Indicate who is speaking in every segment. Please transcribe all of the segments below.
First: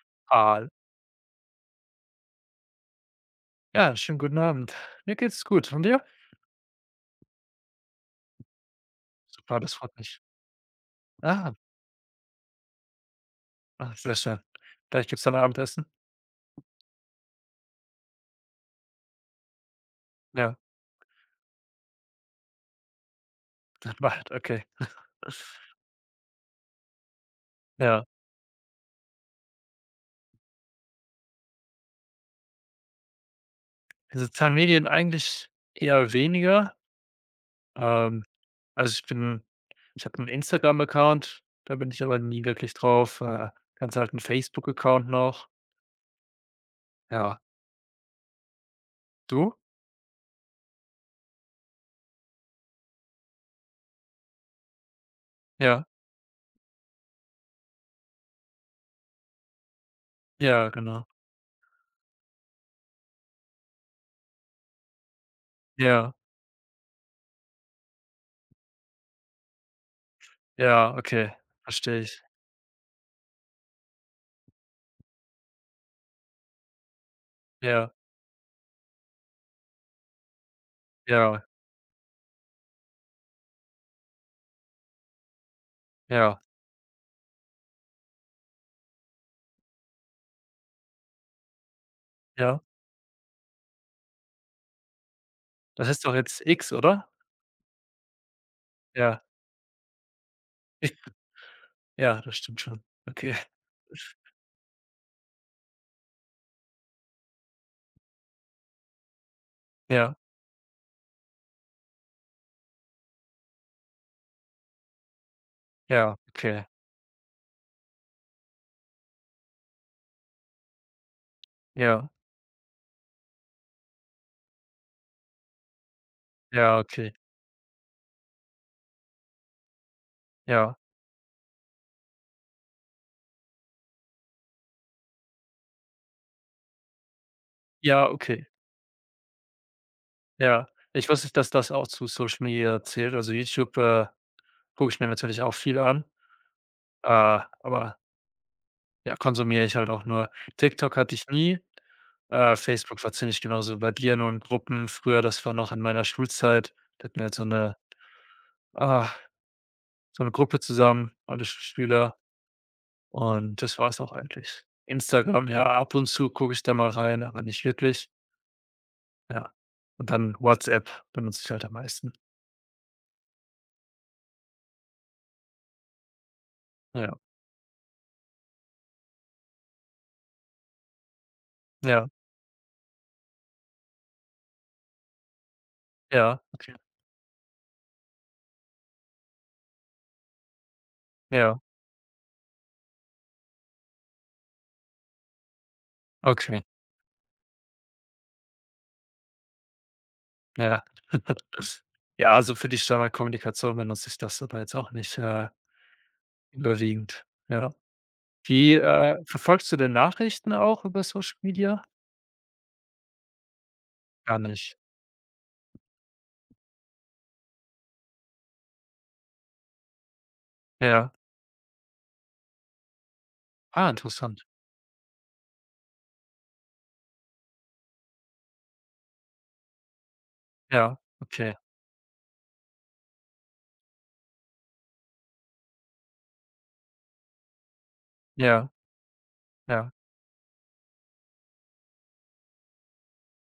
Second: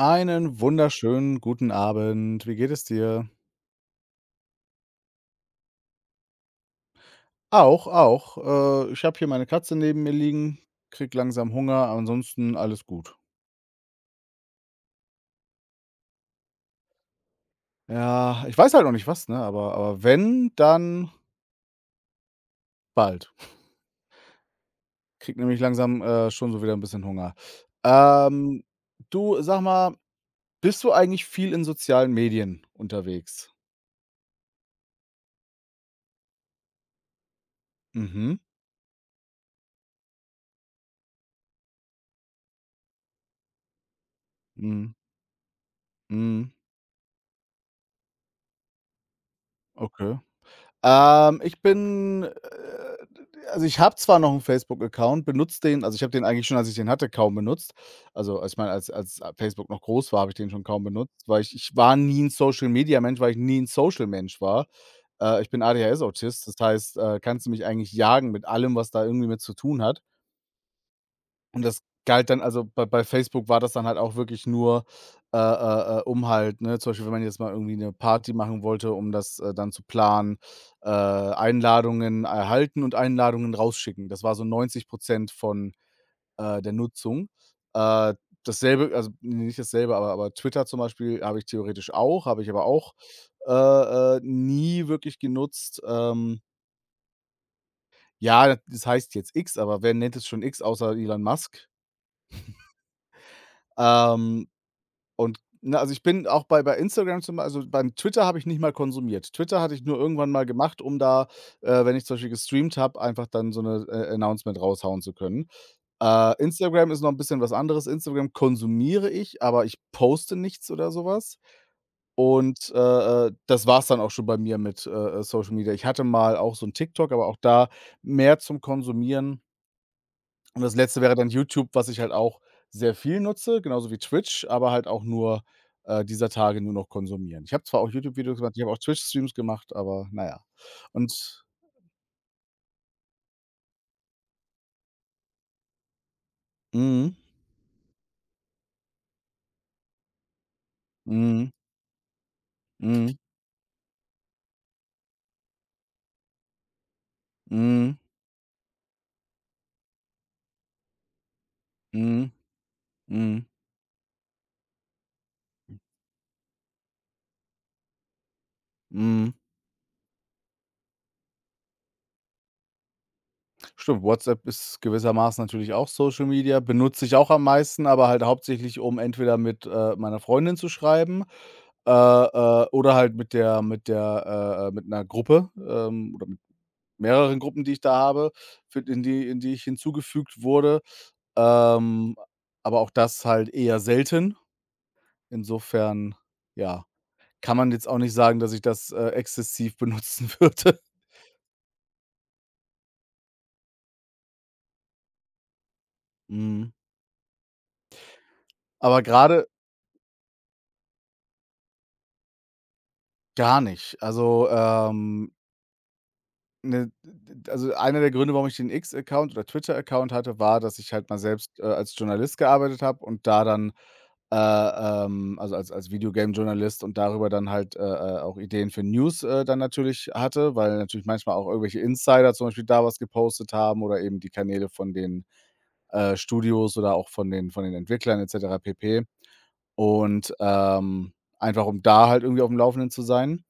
Speaker 1: Einen
Speaker 2: Al
Speaker 1: wunderschönen guten Abend. Wie geht es dir?
Speaker 2: Ja, schönen guten Abend. Mir geht's gut und dir?
Speaker 1: Auch, auch. Äh, ich habe hier meine
Speaker 2: Super, das
Speaker 1: Katze
Speaker 2: freut
Speaker 1: neben mir
Speaker 2: mich.
Speaker 1: liegen, kriege langsam
Speaker 2: Aha.
Speaker 1: Hunger. Ansonsten alles gut.
Speaker 2: Ach, sehr schön. Gleich gibt's dann Abendessen?
Speaker 1: Ja, ich weiß halt noch nicht, was, ne, aber aber wenn,
Speaker 2: Ja.
Speaker 1: dann bald.
Speaker 2: Das macht okay.
Speaker 1: Kriege nämlich langsam, äh, schon so wieder 'n bisschen Hunger.
Speaker 2: Ja.
Speaker 1: Ähm, du, sag mal, bist du eigentlich viel in sozialen Medien unterwegs?
Speaker 2: Die Sozialen Medien eigentlich eher weniger. Ähm,
Speaker 1: Mhm.
Speaker 2: also, ich bin ich habe 'n Instagram-Account, da bin ich aber nie wirklich drauf. Äh, ganz alten
Speaker 1: Mhm.
Speaker 2: Facebook-Account noch.
Speaker 1: Mhm.
Speaker 2: Ja. Du?
Speaker 1: Okay. Ähm, ich bin äh, d also, ich habe zwar noch 'n Facebook-Account, benutze den
Speaker 2: Ja.
Speaker 1: also, ich habe den eigentlich schon, als ich den hatte, kaum benutzt. Also, als meine als als Facebook noch groß war, habe ich den schon
Speaker 2: Ja,
Speaker 1: kaum
Speaker 2: genau.
Speaker 1: benutzt, weil ich ich war nie 'n Social-Media-Mensch, weil ich nie 'n Social-Mensch war. Äh, ich bin
Speaker 2: Ja.
Speaker 1: ADHS-Autist. Das heißt, äh, kannst du mich eigentlich jagen mit allem, was da irgendwie mit zu tun hat.
Speaker 2: Ja, okay,
Speaker 1: Und das
Speaker 2: verstehe ich.
Speaker 1: galt dann also, bei bei Facebook war das dann halt auch wirklich nur, äh, äh, äh, um halt, ne, zum Beispiel, wenn man jetzt mal irgendwie
Speaker 2: Ja.
Speaker 1: 'ne Party machen wollte, um das, äh, dann zu planen, äh,
Speaker 2: Ja.
Speaker 1: Einladungen erhalten und Einladungen rausschicken. Das war so 90 % von,
Speaker 2: Ja.
Speaker 1: äh, der Nutzung. Äh, dasselbe also, n nicht dasselbe, aber aber Twitter zum Beispiel habe ich theoretisch auch, habe ich
Speaker 2: Ja.
Speaker 1: aber auch, äh, äh, nie wirklich genutzt,
Speaker 2: Das ist doch
Speaker 1: ähm
Speaker 2: jetzt X, oder?
Speaker 1: Ja, da das heißt
Speaker 2: Ja.
Speaker 1: jetzt X, aber wer nennt es schon X
Speaker 2: Ja,
Speaker 1: außer Elon Musk?
Speaker 2: ja, das stimmt schon. Okay. [unintelligible]
Speaker 1: Ähm, und ne, also, ich bin auch bei bei Instagram zum Bei also, beim Twitter habe ich nicht mal konsumiert. Twitter hatte ich nur
Speaker 2: Ja.
Speaker 1: irgendwann mal gemacht, um da, äh, wenn ich zum Beispiel gestreamt habe, einfach dann so 'ne äh, announcement raushauen zu können.
Speaker 2: Ja,
Speaker 1: Äh,
Speaker 2: okay.
Speaker 1: Instagram ist noch 'n bisschen was anderes. Instagram konsumiere ich, aber ich poste nichts oder so was
Speaker 2: Ja.
Speaker 1: und, äh, äh, das war's dann auch schon bei mir mit, äh, äh, Social Media. Ich hatte mal auch so 'n
Speaker 2: Ja,
Speaker 1: TikTok,
Speaker 2: okay.
Speaker 1: aber auch da mehr zum Konsumieren. Und
Speaker 2: Ja.
Speaker 1: das Letzte wäre dann YouTube, was ich halt auch sehr viel nutze, genauso wie Twitch, aber halt auch nur äh, dieser Tage nur noch konsumieren. Ich habe zwar auch
Speaker 2: Ja,
Speaker 1: YouTube-Videos
Speaker 2: okay.
Speaker 1: gemacht, ich habe auch Twitch-Streams gemacht, aber na ja.
Speaker 2: Ja, ich wusste nicht,
Speaker 1: Und
Speaker 2: dass das auch zu Social Media zählt. Also, YouTube, äh, gucke ich mir natürlich auch viel an, äh,
Speaker 1: Mhm.
Speaker 2: aber ja, konsumiere ich halt auch nur. TikTok hatte ich
Speaker 1: Mhm.
Speaker 2: nie. Äh, Facebook war
Speaker 1: Mhm.
Speaker 2: ziemlich genauso wie bei dir, nur in Gruppen. Früher, das war noch in meiner Schulzeit, da hatten wir halt so 'ne
Speaker 1: Mhm.
Speaker 2: ah, so 'ne Gruppe zusammen, alle Schüler
Speaker 1: Mhm, mhm.
Speaker 2: und das war es auch eigentlich. Instagram, ja, ab und zu gucke ich da mal rein, aber nicht wirklich.
Speaker 1: Mhm.
Speaker 2: Ja und dann WhatsApp, benutze ich halt am meisten.
Speaker 1: Stimmt, WhatsApp ist gewissermaßen natürlich auch Social Media. Benutze ich
Speaker 2: Ja.
Speaker 1: auch am meisten, aber halt hauptsächlich, um entweder mit, äh, meiner Freundin zu schreiben, äh,
Speaker 2: Ja.
Speaker 1: äh, oder halt mit der mit der äh, äh, mit 'ner Gruppe ähm, oder mit
Speaker 2: Ja. Okay.
Speaker 1: mehreren Gruppen, die ich da habe, fü in die in die ich hinzugefügt wurde.
Speaker 2: Ja.
Speaker 1: Ähm, aber auch das halt eher selten. Insofern
Speaker 2: Okay.
Speaker 1: ja, kann man jetzt auch nicht sagen, dass ich, äh, das exzessiv benutzen würde.
Speaker 2: Ja, ja, also, für die Standardkommunikation benutze ich das aber jetzt auch nicht, äh
Speaker 1: Mhm.
Speaker 2: überwiegend, ja. Wie
Speaker 1: Aber
Speaker 2: äh,
Speaker 1: grade
Speaker 2: verfolgst du denn Nachrichten auch über Social Media?
Speaker 1: Gar nicht.
Speaker 2: Gar
Speaker 1: Also,
Speaker 2: nicht.
Speaker 1: ähm ne, d d also, einer der Gründe, warum ich den X-Account oder Twitter-Account hatte, war, dass ich halt
Speaker 2: Ja.
Speaker 1: mal selbst, äh, als Journalist gearbeitet habe und da dann,
Speaker 2: Ah
Speaker 1: äh,
Speaker 2: interessant.
Speaker 1: ähm, also, als als Video-Game-Journalist und darüber dann halt, äh, äh, auch Ideen für News, äh, dann natürlich hatte, weil
Speaker 2: Ja,
Speaker 1: natürlich manchmal au ch
Speaker 2: okay.
Speaker 1: irgendwelche Insider zum Beispiel da was gepostet haben oder eben die Kanäle von den, äh, Studios oder auch von den von den Entwicklern et cetera
Speaker 2: Ja.
Speaker 1: pp.
Speaker 2: Ja.
Speaker 1: und, ähm, einfach um da halt irgendwie aufm Laufenden zu sein.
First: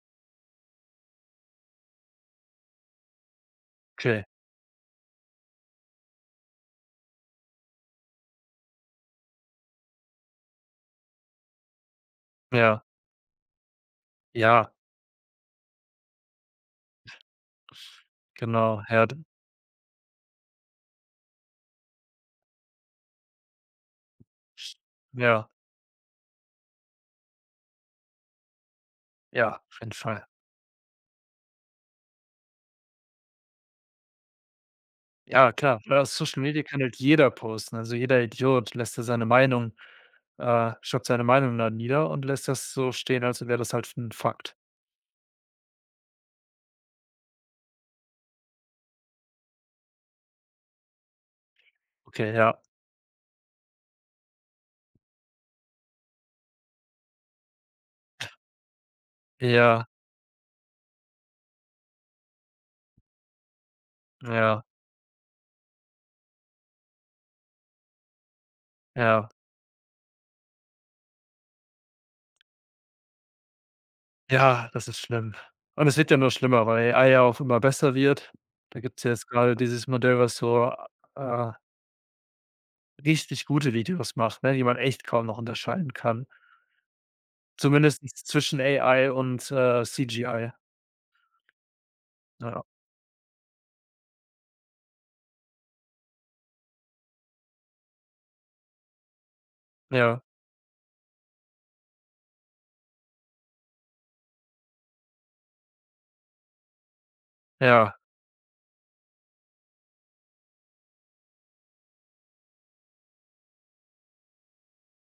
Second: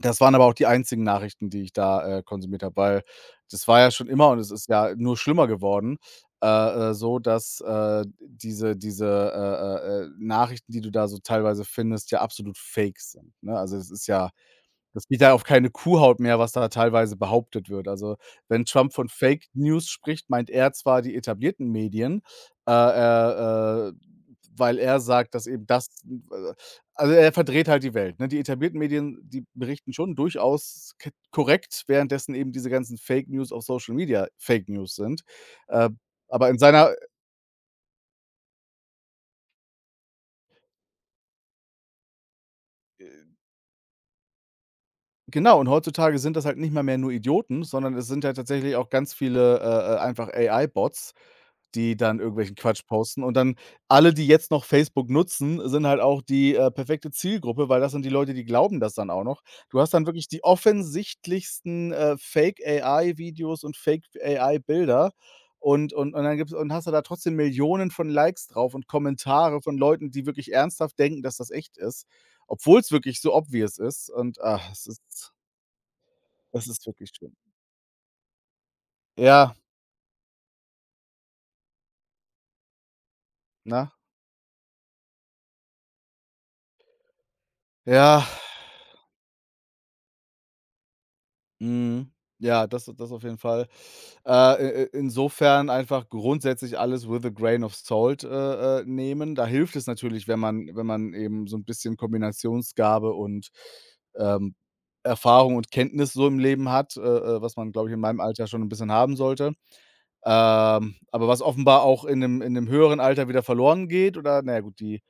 Speaker 1: Das waren aber auch die einzigen Nachrichten, die ich da, äh, konsumiert habe, weil das war ja schon
Speaker 2: Okay.
Speaker 1: immer und es ist ja nur schlimmer geworden, äh, äh, so dass, äh, diese diese, äh, äh, äh, Nachrichten, die du da so teilweise findest, ja absolut
Speaker 2: Ja.
Speaker 1: Fake sind, ne? Also, es ist ja
Speaker 2: Ja.
Speaker 1: es geht da auf keine Kuhhaut mehr, was da teilweise behauptet wird. Also, wenn
Speaker 2: Genau,
Speaker 1: Trump von
Speaker 2: Herden.
Speaker 1: „Fake-News“ spricht, meint er zwar die etablierten Medien, äh, äh, äh, weil er sagt,
Speaker 2: Ja.
Speaker 1: dass eben das n w äh, also, er verdreht halt die Welt, ne? Die etablierten Medien, die
Speaker 2: Ja, auf jeden
Speaker 1: berichten schon
Speaker 2: Fall.
Speaker 1: durchaus ke korrekt, währenddessen eben diese ganzen Fake-News auf Social Media Fake-News sind.
Speaker 2: Ja, klar.
Speaker 1: Äh,
Speaker 2: Weil auf Social
Speaker 1: aber in
Speaker 2: Media kann
Speaker 1: seiner
Speaker 2: halt jeder posten. Also, jeder Idiot lässt da seine Meinung äh, schreibt seine Meinung dann nieder und lässt das so stehen,
Speaker 1: Äh
Speaker 2: als wäre das halt 'n Fakt.
Speaker 1: Genau, und heutzutage sind das halt nicht mal mehr nur Idioten, sondern es sind ja tatsächlich auch ganz viele, äh, äh, einfach AI-Bots, die dann
Speaker 2: Okay,
Speaker 1: irgendwelchen
Speaker 2: ja.
Speaker 1: Quatsch posten. Und dann alle, die jetzt noch Facebook nutzen, sind halt auch die, äh, perfekte Zielgruppe, weil das sind die Leute, die glauben das dann auch noch. Du
Speaker 2: Ja.
Speaker 1: hast dann wirklich die offensichtlichsten, äh, Fake-AI-Videos und
Speaker 2: Ja.
Speaker 1: Fake-AI-Bilder und und und dann gibt's und hast du da trotzdem Millionen von Likes drauf und
Speaker 2: Ja.
Speaker 1: Kommentare von Leuten, die wirklich ernsthaft denken, dass das echt ist, obwohl's wirklich so obvious ist. Und,
Speaker 2: Ja,
Speaker 1: es
Speaker 2: das ist
Speaker 1: ist
Speaker 2: schlimm. Und es wird ja nur schlimmer,
Speaker 1: es ist
Speaker 2: weil
Speaker 1: wirklich
Speaker 2: AI ja
Speaker 1: schlimm.
Speaker 2: auch immer besser wird. Da gibt's ja jetzt
Speaker 1: Ja.
Speaker 2: gerade dieses Modell, was so, a äh richtig gute
Speaker 1: Na?
Speaker 2: Videos macht, ne, die man echt kaum noch unterscheiden kann, zumindest nichts
Speaker 1: Ja.
Speaker 2: zwischen AI und, äh, CGI.
Speaker 1: Mhm.
Speaker 2: Na ja.
Speaker 1: Ja, das das auf jeden Fall. Äh, äh, äh, insofern einfach grundsätzlich alles with a grain of salt, äh, äh, nehmen. Da hilft es
Speaker 2: Ja.
Speaker 1: natürlich, wenn man wenn man eben so 'n bisschen Kombinationsgabe und, ähm, Erfahrung und Kenntnis so im Leben hat, äh, äh, was man, glaube ich,
Speaker 2: Ja.
Speaker 1: in meinem Alter schon 'n bisschen haben sollte, ähm, aber was offenbar auch in 'nem in 'nem höheren Alter wieder verloren geht oder, na ja gut, die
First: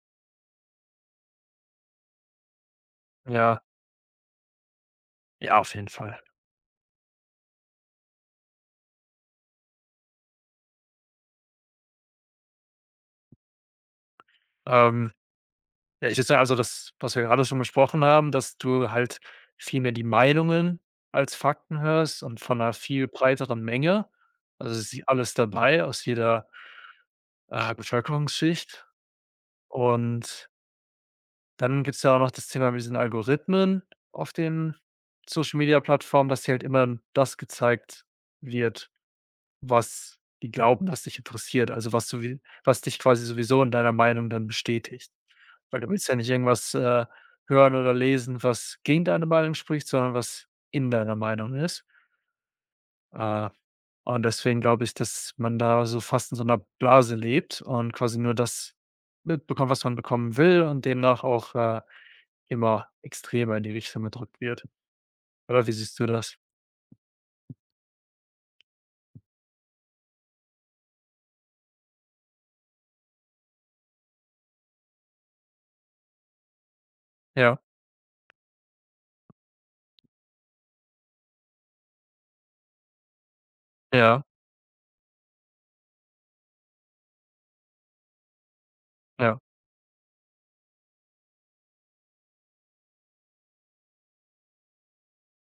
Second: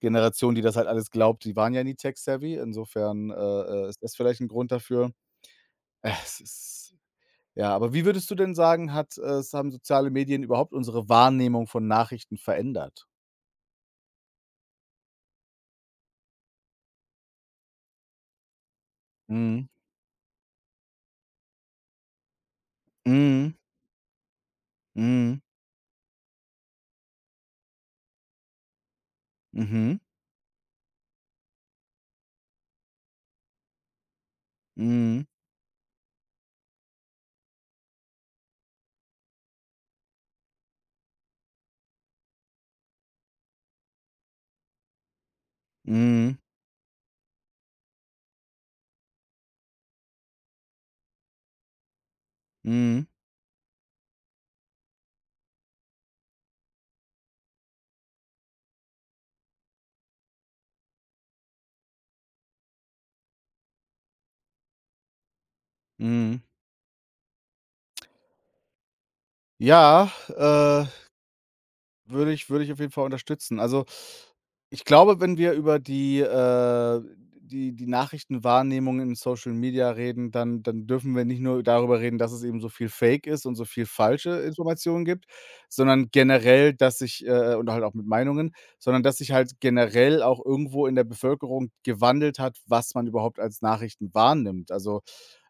Speaker 1: Generation, die das halt alles glaubt, die waren ja nie tech-savvy, insofern, äh,
Speaker 2: Ja.
Speaker 1: äh, ist das vielleicht 'n Grund dafür.
Speaker 2: Ja, auf jeden Fall.
Speaker 1: Es ist ja, aber wie würdest du denn sagen, hat äh, es haben soziale Medien überhaupt unsere Wahrnehmung von Nachrichten verändert?
Speaker 2: Ähm, wenn ich jetzt ja, also, das, was wir grade schon besprochen haben, dass du halt
Speaker 1: Mhm.
Speaker 2: viel mehr die Meinungen als Fakten hörst und von 'ner viel
Speaker 1: Mhm.
Speaker 2: breiteren Menge. Also, dass hier alles
Speaker 1: Mhm.
Speaker 2: dabei, aus jeder, äh, Bevölkerungsschicht.
Speaker 1: Mhm.
Speaker 2: Und dann gibt's ja auch noch das Thema mit diesen Algorithmen auf den
Speaker 1: Mhm.
Speaker 2: Social-Media-Plattformen, dass dir halt immer n das gezeigt wird, was die glauben, was dich interessiert. Also, was du wie was dich quasi sowieso in deiner Meinung dann bestätigt. Weil du willst ja nicht
Speaker 1: Mhm.
Speaker 2: irgendwas, äh, hören oder lesen, was gegen deine Meinung spricht, sondern was in deiner Meinung ist.
Speaker 1: Mhm.
Speaker 2: Äh, und deswegen glaube ich, dass man da so fast in so 'ner Blase lebt und quasi nur das mitbekommt, was man bekommen will und demnach auch, äh, immer extremer in die Richtung gedrückt wird. Oder wie siehst du das?
Speaker 1: Mhm. Ja. Äh, würde ich würde ich auf jeden Fall unterstützen. Also, ich glaube, wenn wir über die, äh
Speaker 2: Ja.
Speaker 1: die die Nachrichtenwahrnehmung in Social Media reden, dann dann dürfen wir nicht nur darüber reden, dass es eben so viel fake ist und so viel
Speaker 2: Ja.
Speaker 1: falsche Informationen gibt, sondern generell, dass sich, äh, äh oder halt auch mit Meinungen sondern dass sich
Speaker 2: Ja.
Speaker 1: halt generell auch irgendwo in der Bevölkerung gewandelt hat, was man überhaupt als Nachrichten wahrnimmt. Also,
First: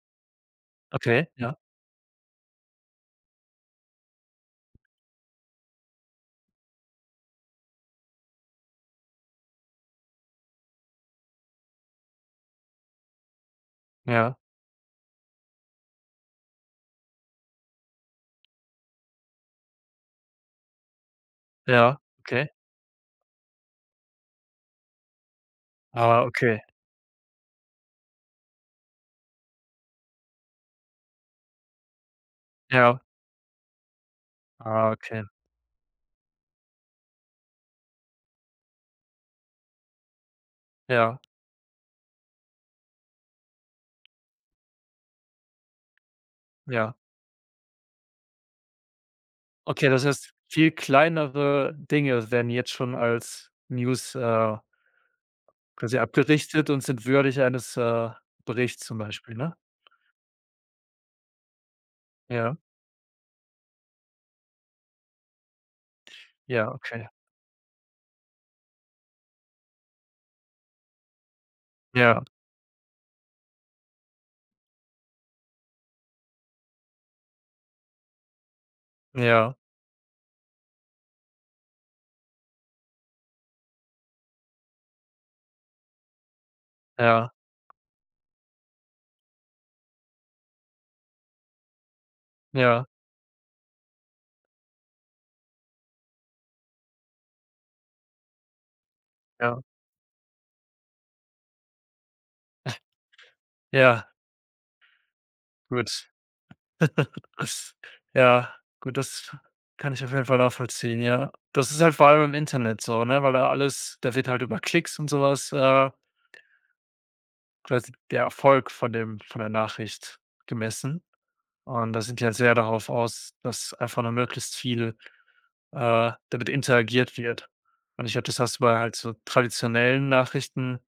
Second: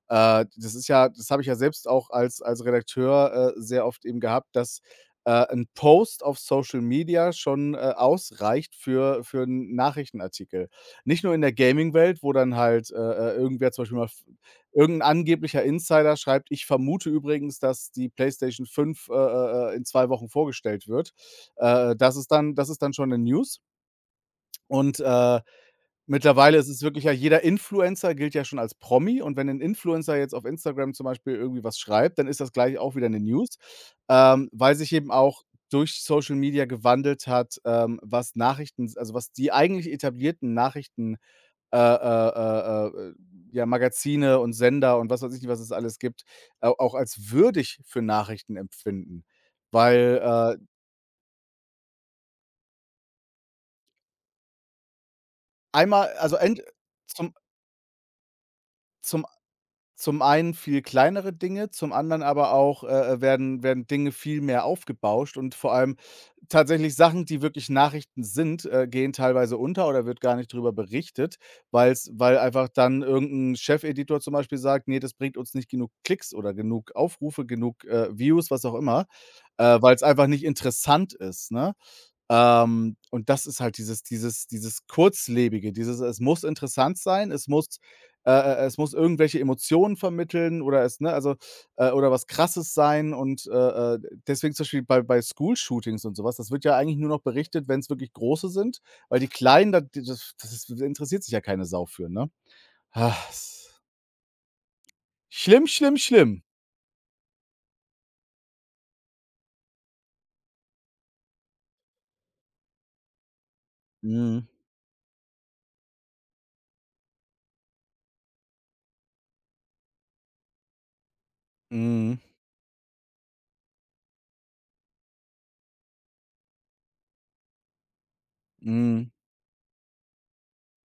Speaker 1: äh, das ist ja
Speaker 2: Okay,
Speaker 1: das habe ich
Speaker 2: ja.
Speaker 1: ja selbst auch als als Redakteur, äh, sehr oft eben gehabt, dass, äh, 'n Post auf Social Media schon, äh, ausreicht für für 'n Nachrichtenartikel. Nicht nur in der Gaming-Welt, wo dann halt, äh, äh, irgendwer zum Beispiel mal f
Speaker 2: Ja.
Speaker 1: irgend 'n angeblicher Insider schreibt: „Ich vermute übrigens, dass die Playstation 5, äh, äh, äh, in 2 Wochen vorgestellt wird.“ Äh,
Speaker 2: Ja,
Speaker 1: das ist
Speaker 2: okay.
Speaker 1: dann das ist dann schon 'ne News. Und, äh,
Speaker 2: Ah,
Speaker 1: mittlerweile
Speaker 2: okay.
Speaker 1: ist es wirklich ja, jeder Influencer gilt ja schon als Promi. Und wenn 'n Influencer jetzt auf Instagram zum Beispiel irgendwie was schreibt, dann ist das gleich auch
Speaker 2: Ja.
Speaker 1: wieder 'ne News. Ähm, weil
Speaker 2: Ah,
Speaker 1: sich eben
Speaker 2: okay.
Speaker 1: auch durch Social Media gewandelt hat, ähm, was Nachrichten s also, was die eigentlich etablierten Nachrichten,
Speaker 2: Ja.
Speaker 1: äh, äh, äh, äh, äh, ja, Magazine und Sender und was weiß ich nicht, was es alles gibt, au
Speaker 2: Ja.
Speaker 1: auch als würdig für Nachrichten empfinden.
Speaker 2: Okay. Das heißt,
Speaker 1: Weil, äh
Speaker 2: viel kleinere Dinge werden jetzt schon als News, äh quasi
Speaker 1: einmal also, ent
Speaker 2: abgerichtet und sind
Speaker 1: zum
Speaker 2: würdig eines, äh, Berichtes zum
Speaker 1: zum
Speaker 2: Beispiel, ne?
Speaker 1: zum einen viel kleinere Dinge, zum anderen aber
Speaker 2: Ja.
Speaker 1: auch, äh, äh, werden werden Dinge viel mehr aufgebauscht. Und vor allem
Speaker 2: Ja,
Speaker 1: tatsächlich
Speaker 2: okay.
Speaker 1: Sachen, die wirklich Nachrichten sind, äh, gehen teilweise unter oder wird gar nicht drüber berichtet, weil's
Speaker 2: Ja.
Speaker 1: weil einfach dann irgend 'n Chefeditor zum Beispiel sagt: „Ne, das bringt uns nicht genug Klicks oder genug Aufrufe, genug, äh, Views“, was auch immer,
Speaker 2: Ja.
Speaker 1: äh, weil's einfach nicht interessant ist, ne? Ähm, und das ist halt dieses dieses dieses Kurzlebige, dieses: „Es muss interessant sein.
Speaker 2: Ja.
Speaker 1: Es muss, äh, äh, äh es muss irgendwelche Emotionen vermitteln oder es ne, also, äh oder was Krasses
Speaker 2: Ja.
Speaker 1: sein.“ Und, äh, äh, deswegen zum Beispiel bei bei School-Shootings und so was, das wird ja eigentlich nur noch berichtet, wenn's wirklich große sind, weil die
Speaker 2: Ja.
Speaker 1: kleinen, da, die das das interessiert sich ja keine Sau für, ne? S
Speaker 2: Ja.
Speaker 1: Schlimm, schlimm,
Speaker 2: Gut.
Speaker 1: schlimm.
Speaker 2: Ja, gut, das kann ich auf jeden Fall nachvollziehen, ja. Das ist halt vor allem im Internet so, ne? Weil da alles da wird halt
Speaker 1: Mhm.
Speaker 2: über Klicks und so was, äh quasi der Erfolg von dem von der Nachricht gemessen. Und da
Speaker 1: Mhm.
Speaker 2: sind die halt sehr darauf aus, dass einfach nur möglichst viel, äh, damit interagiert wird. Und ich glaube, das hast du bei halt
Speaker 1: Mhm.
Speaker 2: so traditionellen Nachrichten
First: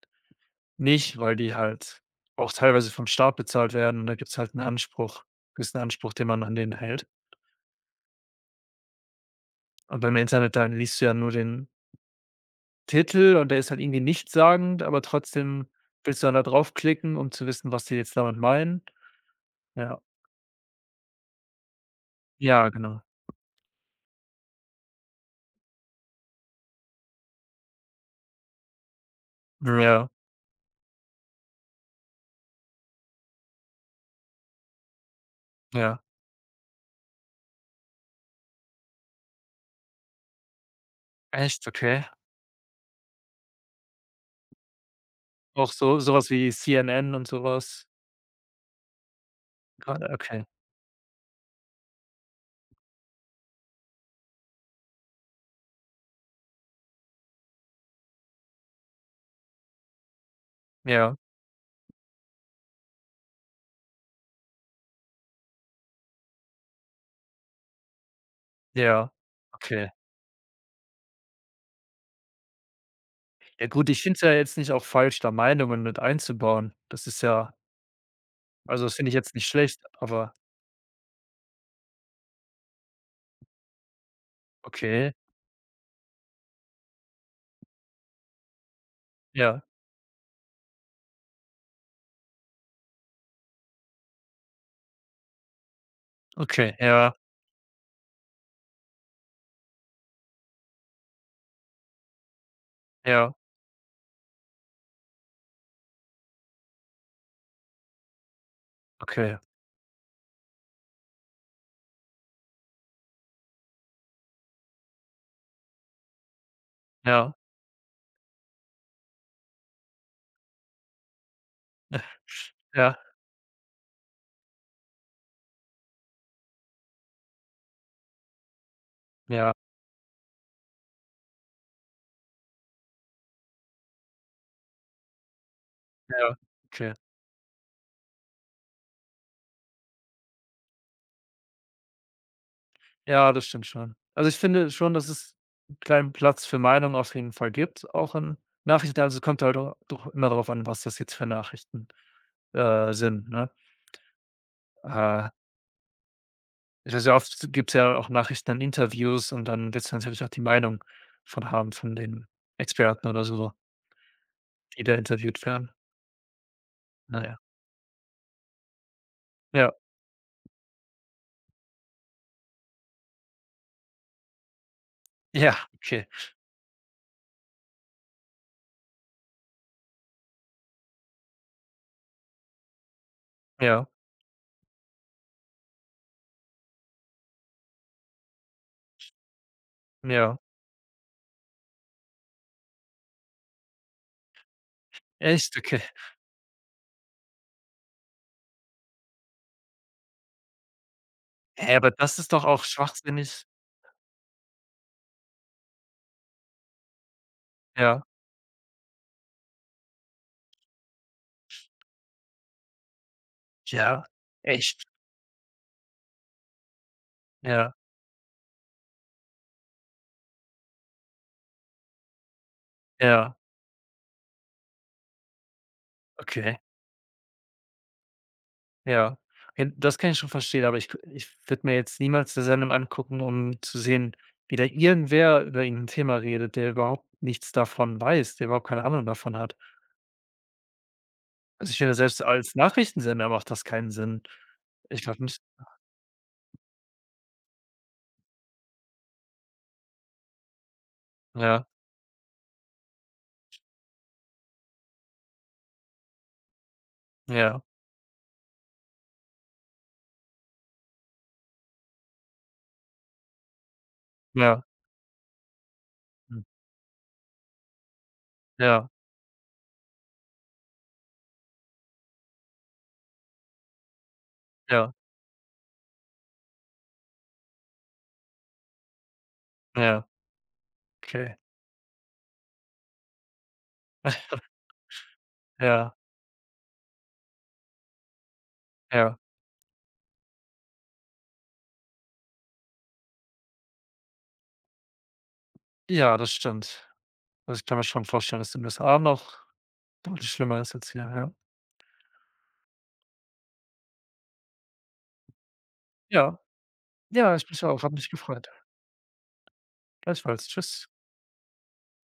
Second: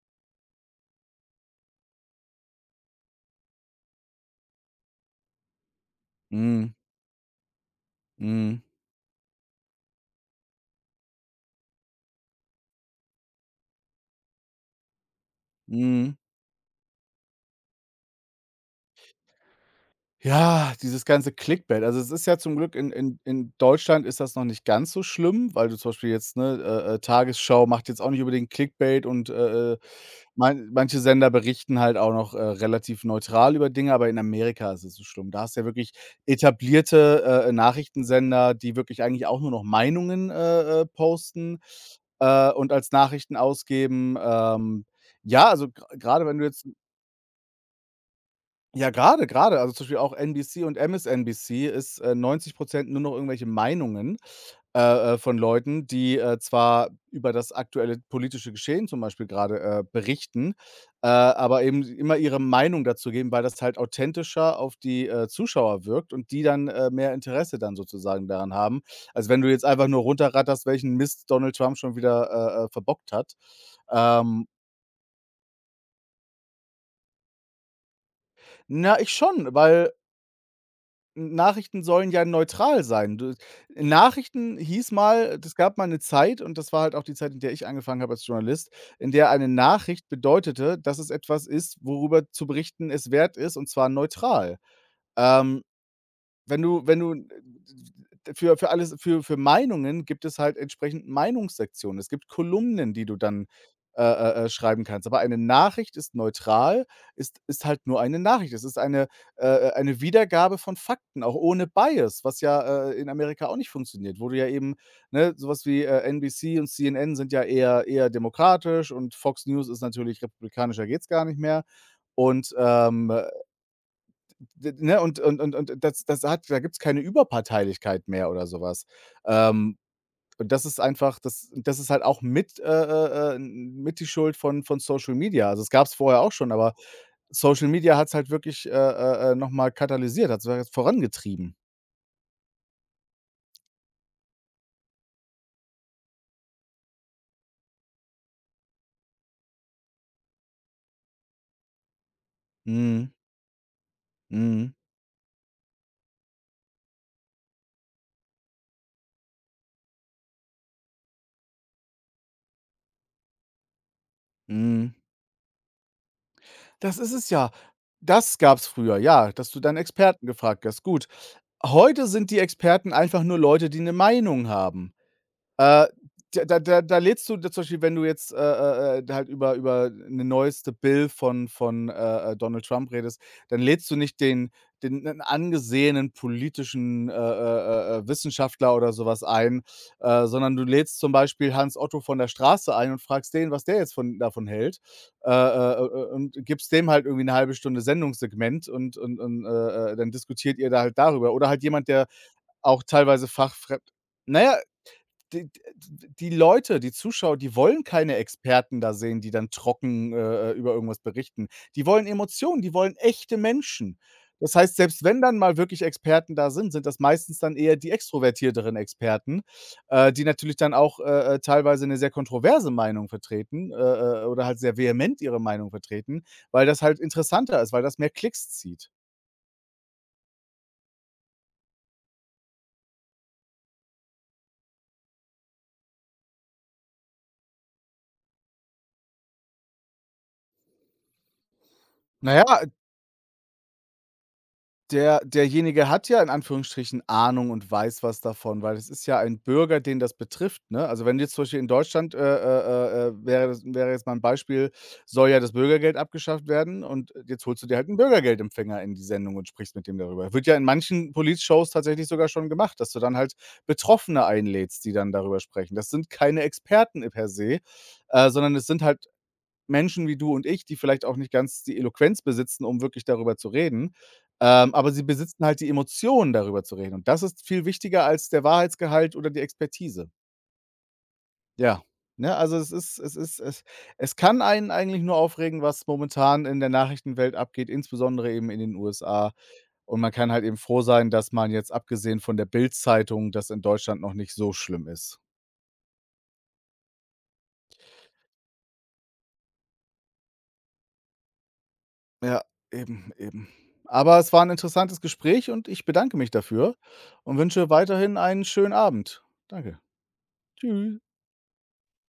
Speaker 2: nicht, weil die halt auch teilweise vom Staat bezahlt werden und da gibt's halt 'n Anspruch gibt's 'n Anspruch, den man an
Speaker 1: Mhm.
Speaker 2: den hält.
Speaker 1: Mhm.
Speaker 2: Und beim Internet, da liest du ja nur den Titel und der ist halt irgendwie nichtssagend, aber trotzdem
Speaker 1: Mhm.
Speaker 2: willst du dann da draufklicken, um zu wissen, was die jetzt damit meinen, ja.
Speaker 1: Ja, dieses ganze Clickbait. Also, es ist ja zum
Speaker 2: Ja,
Speaker 1: Glück in
Speaker 2: genau.
Speaker 1: in in Deutschland ist das noch nicht ganz so schlimm, weil du zum Beispiel jetzt, ne, äh, äh, Tagesschau macht jetzt auch nicht unbedingt Clickbait und, äh, äh,
Speaker 2: Hm, ja.
Speaker 1: man manche Sender berichten halt auch noch, äh, relativ neutral über Dinge, aber in Amerika ist es so schlimm. Da hast du ja wirklich
Speaker 2: Ja.
Speaker 1: etablierte, äh, Nachrichtensender, die wirklich eigentlich auch nur noch Meinungen, äh, äh, posten,
Speaker 2: Echt? Okay.
Speaker 1: äh, und als Nachrichten ausgeben, ähm. Ja, also,
Speaker 2: Auch
Speaker 1: gra
Speaker 2: so so
Speaker 1: grade
Speaker 2: was
Speaker 1: wenn du
Speaker 2: wie
Speaker 1: jetzt m
Speaker 2: CNN und so was.
Speaker 1: Ja, grade grade, also, zum Beispiel
Speaker 2: Grade,
Speaker 1: auch
Speaker 2: okay.
Speaker 1: NBC und MSNBC ist, äh, 90 % nur noch irgendwelche Meinungen, äh, äh, von Leuten, die, äh, zwar über das aktuelle politische Geschehen zum Beispiel grade, äh, berichten, äh,
Speaker 2: Ja.
Speaker 1: aber eben immer ihre Meinung dazu geben, weil das halt authentischer auf die, äh, Zuschauer wirkt und die dann, äh, mehr Interesse dann sozusagen daran haben,
Speaker 2: Ja,
Speaker 1: als wenn du jetzt einfach
Speaker 2: okay.
Speaker 1: nur runter ratterst, welchen Mist Donald Trump schon wieder, äh, äh, verbockt hat.
Speaker 2: Äh, gut, ich finde es ja
Speaker 1: Ähm
Speaker 2: jetzt nicht auch falsch, da Meinungen mit einzubauen. Das ist ja also, das
Speaker 1: Na,
Speaker 2: finde
Speaker 1: ich
Speaker 2: ich jetzt nicht
Speaker 1: schon,
Speaker 2: schlecht,
Speaker 1: weil
Speaker 2: aber
Speaker 1: N Nachrichten sollen ja neutral sein. Du Nachrichten hieß
Speaker 2: Okay.
Speaker 1: mal es gab mal 'ne Zeit und das war halt auch die Zeit, in der ich angefangen habe als Journalist, in der eine
Speaker 2: Ja.
Speaker 1: Nachricht bedeutete, dass es etwas ist, worüber zu berichten es wert ist, und zwar neutral. Ähm, wenn
Speaker 2: Okay,
Speaker 1: du wenn du,
Speaker 2: ja.
Speaker 1: äh, für für alles für für Meinungen gibt es halt entsprechend Meinungssektionen. Es gibt Kolumnen, die du
Speaker 2: Ja.
Speaker 1: dann, äh, äh, äh, schreiben kannst. Aber eine Nachricht ist neutral, ist ist halt nur eine Nachricht. Es ist eine,
Speaker 2: Okay.
Speaker 1: äh, äh, eine Wiedergabe von Fakten, auch ohne Bias, was ja, äh, in Amerika auch nicht funktioniert, wo du ja eben Ne, sowas wie, äh, NBC und CNN sind
Speaker 2: Ja.
Speaker 1: ja eher eher demokratisch und Fox News ist natürlich republikanischer geht's gar nicht mehr. Und,
Speaker 2: Sch ja.
Speaker 1: ähm d ne? Und und und und das das hat da gibt's keine Überparteilichkeit mehr oder sowas.
Speaker 2: Ja.
Speaker 1: Ähm, und das ist einfach das und das ist halt auch mit äh, äh, äh, n n mit die Schuld von von Social Media. Also das gab's vorher auch
Speaker 2: Ja,
Speaker 1: schon, aber
Speaker 2: okay.
Speaker 1: Social Media hat's halt wirklich, äh, äh, äh, noch mal katalysiert, hat's halt jetzt vorangetrieben.
Speaker 2: Ja, das stimmt schon. Also, ich finde schon, dass es 'n kleinen Platz für Meinungen auf jeden Fall gibt, auch in Nachrichten, also, es kommt halt a doch immer darauf an, was das jetzt für Nachrichten, äh,
Speaker 1: Mhm.
Speaker 2: sind, ne?
Speaker 1: Mhm.
Speaker 2: Äh. Se sehr oft gibt's ja auch Nachrichten an Interviews und dann wird's natürlich auch die Meinung von haben von den Experten oder so so die
Speaker 1: Mhm.
Speaker 2: da interviewt werden.
Speaker 1: Das ist
Speaker 2: Na
Speaker 1: es
Speaker 2: ja.
Speaker 1: ja. Das gab's früher, ja, dass du
Speaker 2: Ja.
Speaker 1: dann Experten gefragt hast, gut. Heute sind die Experten einfach nur Leute, die 'ne Meinung haben,
Speaker 2: Ja,
Speaker 1: äh,
Speaker 2: okay.
Speaker 1: da da da da lädst du zum Beispiel, wenn du jetzt, äh, äh, äh, halt über über 'ne neueste Bill von von, äh, äh, Donald Trump redest, dann
Speaker 2: Ja.
Speaker 1: lädst du nicht den den 'nen angesehenen politischen, äh, äh, äh, äh, Wissenschaftler oder so was ein, äh,
Speaker 2: Ja.
Speaker 1: sondern du lädst zum Beispiel Hans Otto von der Straße ein und fragst den, was der jetzt von davon hält, äh,
Speaker 2: Echt?
Speaker 1: äh,
Speaker 2: Okay.
Speaker 1: äh, äh, und gibst dem halt irgendwie 'ne halbe Stunde Sendungssegment und und und, äh, äh, dann diskutiert ihr da halt darüber. Oder halt
Speaker 2: Hä,
Speaker 1: jemand,
Speaker 2: aber
Speaker 1: der
Speaker 2: das ist doch auch
Speaker 1: auch teilweise
Speaker 2: schwachsinnig.
Speaker 1: fachfremd na ja, die d, äh, d die Leute, die Zuschauer, die wollen
Speaker 2: Ja.
Speaker 1: keine Experten da sehen, die dann trocken, äh, äh, über irgendwas berichten. Die wollen Emotionen, die wollen echte Menschen.
Speaker 2: Ja,
Speaker 1: Das heißt,
Speaker 2: echt.
Speaker 1: selbst wenn dann mal wirklich Experten da sind, sind das meistens dann
Speaker 2: Ja.
Speaker 1: eher die extrovertierteren Experten, äh, die natürlich dann auch, äh, äh, teilweise 'ne sehr kontroverse Meinung
Speaker 2: Ja.
Speaker 1: vertreten, äh, äh, äh, oder halt sehr vehement ihre Meinung vertreten,
Speaker 2: Okay.
Speaker 1: weil das halt interessanter ist, weil das mehr Klicks zieht.
Speaker 2: Ja, hin das kann ich schon verstehen, aber ich k ich würde mir jetzt niemals 'ne Sendung angucken, um zu sehen, wie da irgendwer über irgend 'n Thema redet, der überhaupt nichts davon weiß, der überhaupt keine Ahnung davon hat. Also ich finde, selbst
Speaker 1: Na ja
Speaker 2: als Nachrichtensender macht das keinen Sinn. Ich
Speaker 1: der
Speaker 2: glaube nicht,
Speaker 1: derjenige hat ja in
Speaker 2: ah.
Speaker 1: Anführungsstrichen Ahnung und weiß was davon, weil es ist ja ein Bürger, den das betrifft, ne? Also wenn du jetzt zum Beispiel
Speaker 2: Ja.
Speaker 1: in Deutschland, äh, äh, äh wäre das wäre jetzt mal 'n Beispiel soll ja das Bürgergeld abgeschafft werden und jetzt
Speaker 2: Ja.
Speaker 1: holst du dir halt 'n Bürgergeldempfänger in die Sendung und sprichst mit dem darüber. Wird ja in manchen Politshows tatsächlich sogar schon gemacht, dass du dann halt Betroffene
Speaker 2: Ja.
Speaker 1: einlädst, die dann darüber sprechen. Das sind
Speaker 2: Hm.
Speaker 1: keine Experten per se, äh, sondern es sind
Speaker 2: Ja.
Speaker 1: halt Menschen wie du und ich, die vielleicht auch nicht ganz die Eloquenz besitzen, um wirklich darüber zu reden. Ähm, aber
Speaker 2: Ja.
Speaker 1: sie besitzen halt die Emotionen, darüber zu reden. Und das ist viel wichtiger als der Wahrheitsgehalt oder die
Speaker 2: Ja.
Speaker 1: Expertise.
Speaker 2: Okay.
Speaker 1: Ja, ne, also es ist es ist es es kann einen eigentlich nur aufregen, was
Speaker 2: Ja.
Speaker 1: momentan in der Nachrichtenwelt abgeht, insbesondere eben in den
Speaker 2: Ja.
Speaker 1: USA. Und man kann halt eben froh sein, dass man, jetzt abgesehen von der Bildzeitung das in Deutschland noch nicht so schlimm ist.
Speaker 2: Ja, das stimmt. Also ich kann mir schon vorstellen, dass in den USA noch deutlich schlimmer ist als hier, ja.
Speaker 1: Ja, eben, eben. Aber es war 'n interessantes Gespräch und ich bedanke mich
Speaker 2: Ja,
Speaker 1: dafür
Speaker 2: ja
Speaker 1: und
Speaker 2: ich mich
Speaker 1: wünsche
Speaker 2: auch, hat mich
Speaker 1: weiterhin einen
Speaker 2: gefreut.
Speaker 1: schönen Abend. Danke.
Speaker 2: Gleichfalls, tschüss.
Speaker 1: Tschü.